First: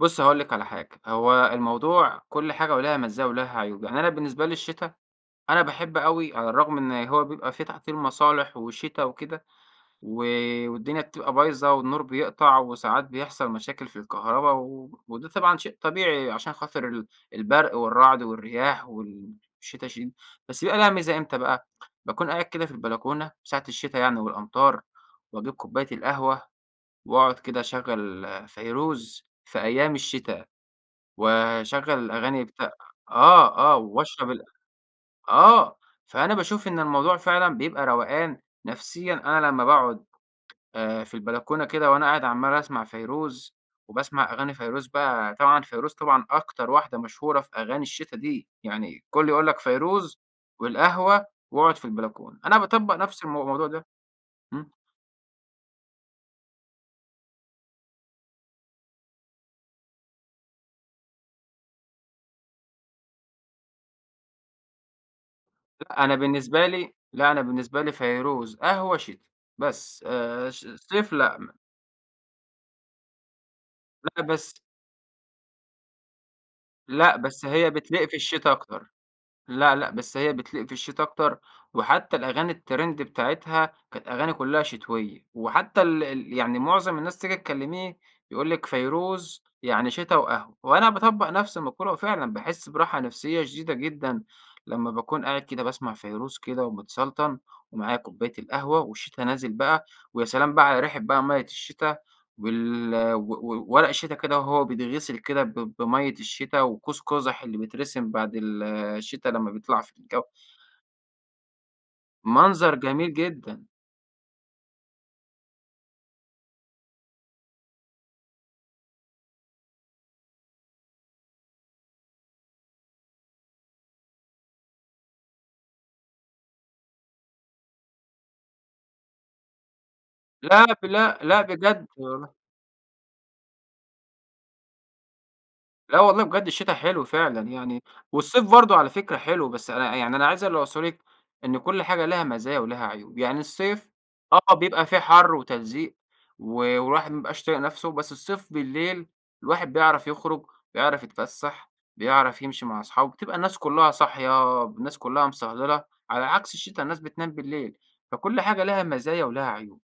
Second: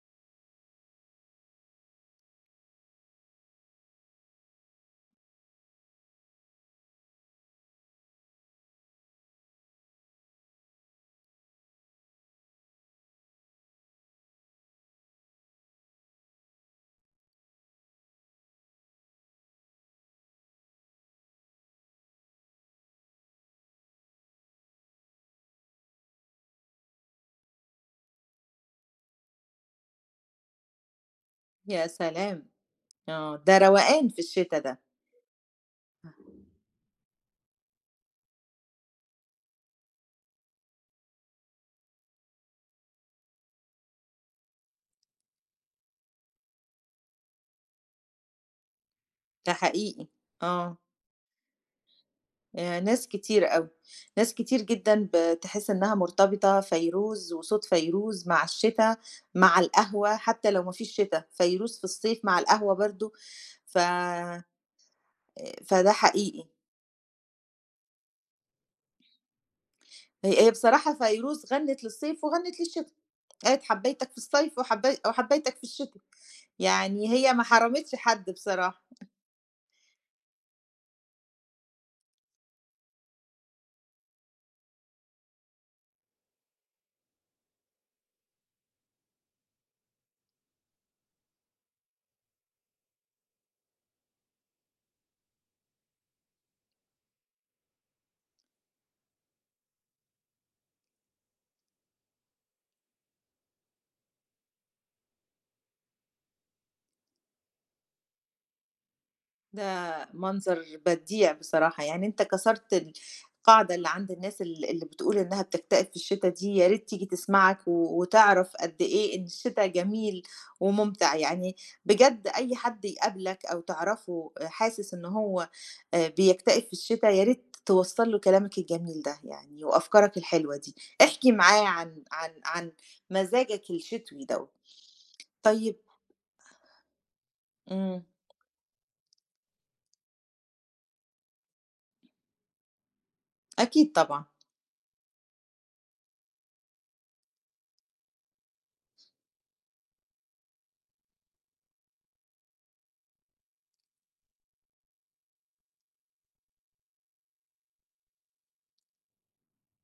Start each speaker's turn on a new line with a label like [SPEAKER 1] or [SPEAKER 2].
[SPEAKER 1] بُصّي هاقول لِك على حاجة. هو الموضوع كل حاجة وليها مزاية وليها عيوب. يعني أنا بالنسبة لي الشتا، أنا باحب أوي على الرغم إن هو بيبقى في تعطيل مصالح وشتا وكده و والدنيا بتبقى بايظة والنور بيقطع وساعات بيحصل مشاكل في الكهربا و وده طبعًا شيء طبيعي علشان خاطر ال البرق والرعد والرياح وال الشتا شي بس يبقى لها ميزة إمتى بقى؟ باكون قاعد كده في البلكونة ساعة الشتا يعني والأمطار وأجيب كوباية القهوة وأقعد كده أشغَّل فيروز في أيام الشتا
[SPEAKER 2] يا
[SPEAKER 1] وأشغَّل الأغاني
[SPEAKER 2] سلام.
[SPEAKER 1] بتاع
[SPEAKER 2] آه.
[SPEAKER 1] آه،
[SPEAKER 2] ده
[SPEAKER 1] آه.
[SPEAKER 2] روقان في
[SPEAKER 1] واشرب ال
[SPEAKER 2] الشتا ده.
[SPEAKER 1] آه. فأنا باشوف إن الموضوع فعلًا بيبقى روقان نفسيًا، أنا لمّا باقعد آآ في البلكونة كده وأنا قاعد عمّال أسمع فيروز وباسمع أغاني فيروز بقى، طبعًا فيروز طبعًا أكتر واحدة مشهورة في أغاني الشتا دي. يعني كل يقول
[SPEAKER 2] ده
[SPEAKER 1] لك
[SPEAKER 2] حقيقي.
[SPEAKER 1] فيروز
[SPEAKER 2] آه.
[SPEAKER 1] والقهوة واقعد في البلكون. أنا
[SPEAKER 2] آآ
[SPEAKER 1] باطبّق
[SPEAKER 2] ناس
[SPEAKER 1] نفس المو
[SPEAKER 2] كتير
[SPEAKER 1] الموضوع
[SPEAKER 2] أوي.
[SPEAKER 1] ده.
[SPEAKER 2] ناس كتير
[SPEAKER 1] إمم.
[SPEAKER 2] جدًا بتحِس إنّها مرتبطة فيروز وصوت فيروز مع الشتا، مع القهوة، حتّى لو ما فيش شتا، فيروز في الصيف مع القهوة برضه ف آآ فده
[SPEAKER 1] أنا
[SPEAKER 2] حقيقي.
[SPEAKER 1] بالنسبة لي لأ أنا بالنسبة لي فيروز، قهوة، شتا بس.
[SPEAKER 2] هي
[SPEAKER 1] آآ
[SPEAKER 2] آآ
[SPEAKER 1] ش
[SPEAKER 2] بصراحة
[SPEAKER 1] صيف لأ م
[SPEAKER 2] فيروز غنِّت للصيف وغنِّت للشتا. قالت: "حبَّيْتَك في
[SPEAKER 1] لأ،
[SPEAKER 2] الصيف
[SPEAKER 1] بس
[SPEAKER 2] وحبَّي وحبيتَك في الشتا." يعني
[SPEAKER 1] لأ،
[SPEAKER 2] هي ما
[SPEAKER 1] بس هي
[SPEAKER 2] حرمتش
[SPEAKER 1] بتليق في
[SPEAKER 2] حد
[SPEAKER 1] الشتا
[SPEAKER 2] بصراحة.
[SPEAKER 1] أكتر. لأ، لأ بس هي بتليق في الشتا أكتر وحتّى الأغاني الترند بتاعتها، كانت أغاني كُلّها شتويّة وحتّى ال ال يعني معظم الناس تيجي تكلّميه، يقول لِك فيروز يعني شتا وقهوة وأنا باطبّق نفس المقولة وفعلًا باحِس براحة نفسية شديدة جدًا لمّا باكون قاعد كده باسمع فيروز كده ومتسلطن ومعايا كوباية القهوة والشتا نازل بقى ويا سلام بقى علي ريحة بقى مَيّة الشتا وال و وورق الشتا كده وهو بيتغسِل كده ب بمَيّة الشتا وقوس قُزح اللي بيترسم بعد ال الشتا لمّا بيطلع في
[SPEAKER 2] ده
[SPEAKER 1] الجَو.
[SPEAKER 2] منظر بديع بصراحة. يعني أنت
[SPEAKER 1] منظر
[SPEAKER 2] كسرت
[SPEAKER 1] جميل جدًا.
[SPEAKER 2] القاعدة اللي عند الناس ال اللي بتقول إنّها بتكتئب في الشتا دي، يا ريت تيجي تسمعك وتعرف قد إيه إن الشتا جميل ومُمتع. يعني بجد أي حد يقابلك أو تعرفه أ حاسس إنه هو آآ بيكتئب في الشتا، ياريت توصَّل له كلامك الجميل ده. يعني وأفكارك الحلوة
[SPEAKER 1] لأ،
[SPEAKER 2] دي.
[SPEAKER 1] ف لأ،
[SPEAKER 2] احكِ
[SPEAKER 1] لأ
[SPEAKER 2] معاه
[SPEAKER 1] بجد
[SPEAKER 2] عن عن
[SPEAKER 1] والله.
[SPEAKER 2] عن مزاجك الشتوي دوّة. طيب
[SPEAKER 1] لا والله بجد الشتا حلو فعلًا يعني
[SPEAKER 2] إمم.
[SPEAKER 1] والصيف برضه على فكرة حلو، بس أنا يعني ع اللي أنا عايز اللي أوصله لِك إن كل حاجة ليها مزايا وليها عيوب. يعني الصيف
[SPEAKER 2] أكيد طبعًا.
[SPEAKER 1] آه. بيبقى فيه حر وتلزيق و والواحد ما يبقاش طايق نفسه، بس الصيف بالليل الواحد بيعرف يخرُج، بيعرف يتفسَّح، بيعرف يمشي مع اصحابه، بتبقى الناس كُلّها صاحية، الناس كُلّها مصهلِلَة، على عكس الشتا الناس بتنام بالليل، فكل حاجة لها مزايا ولها عيوب.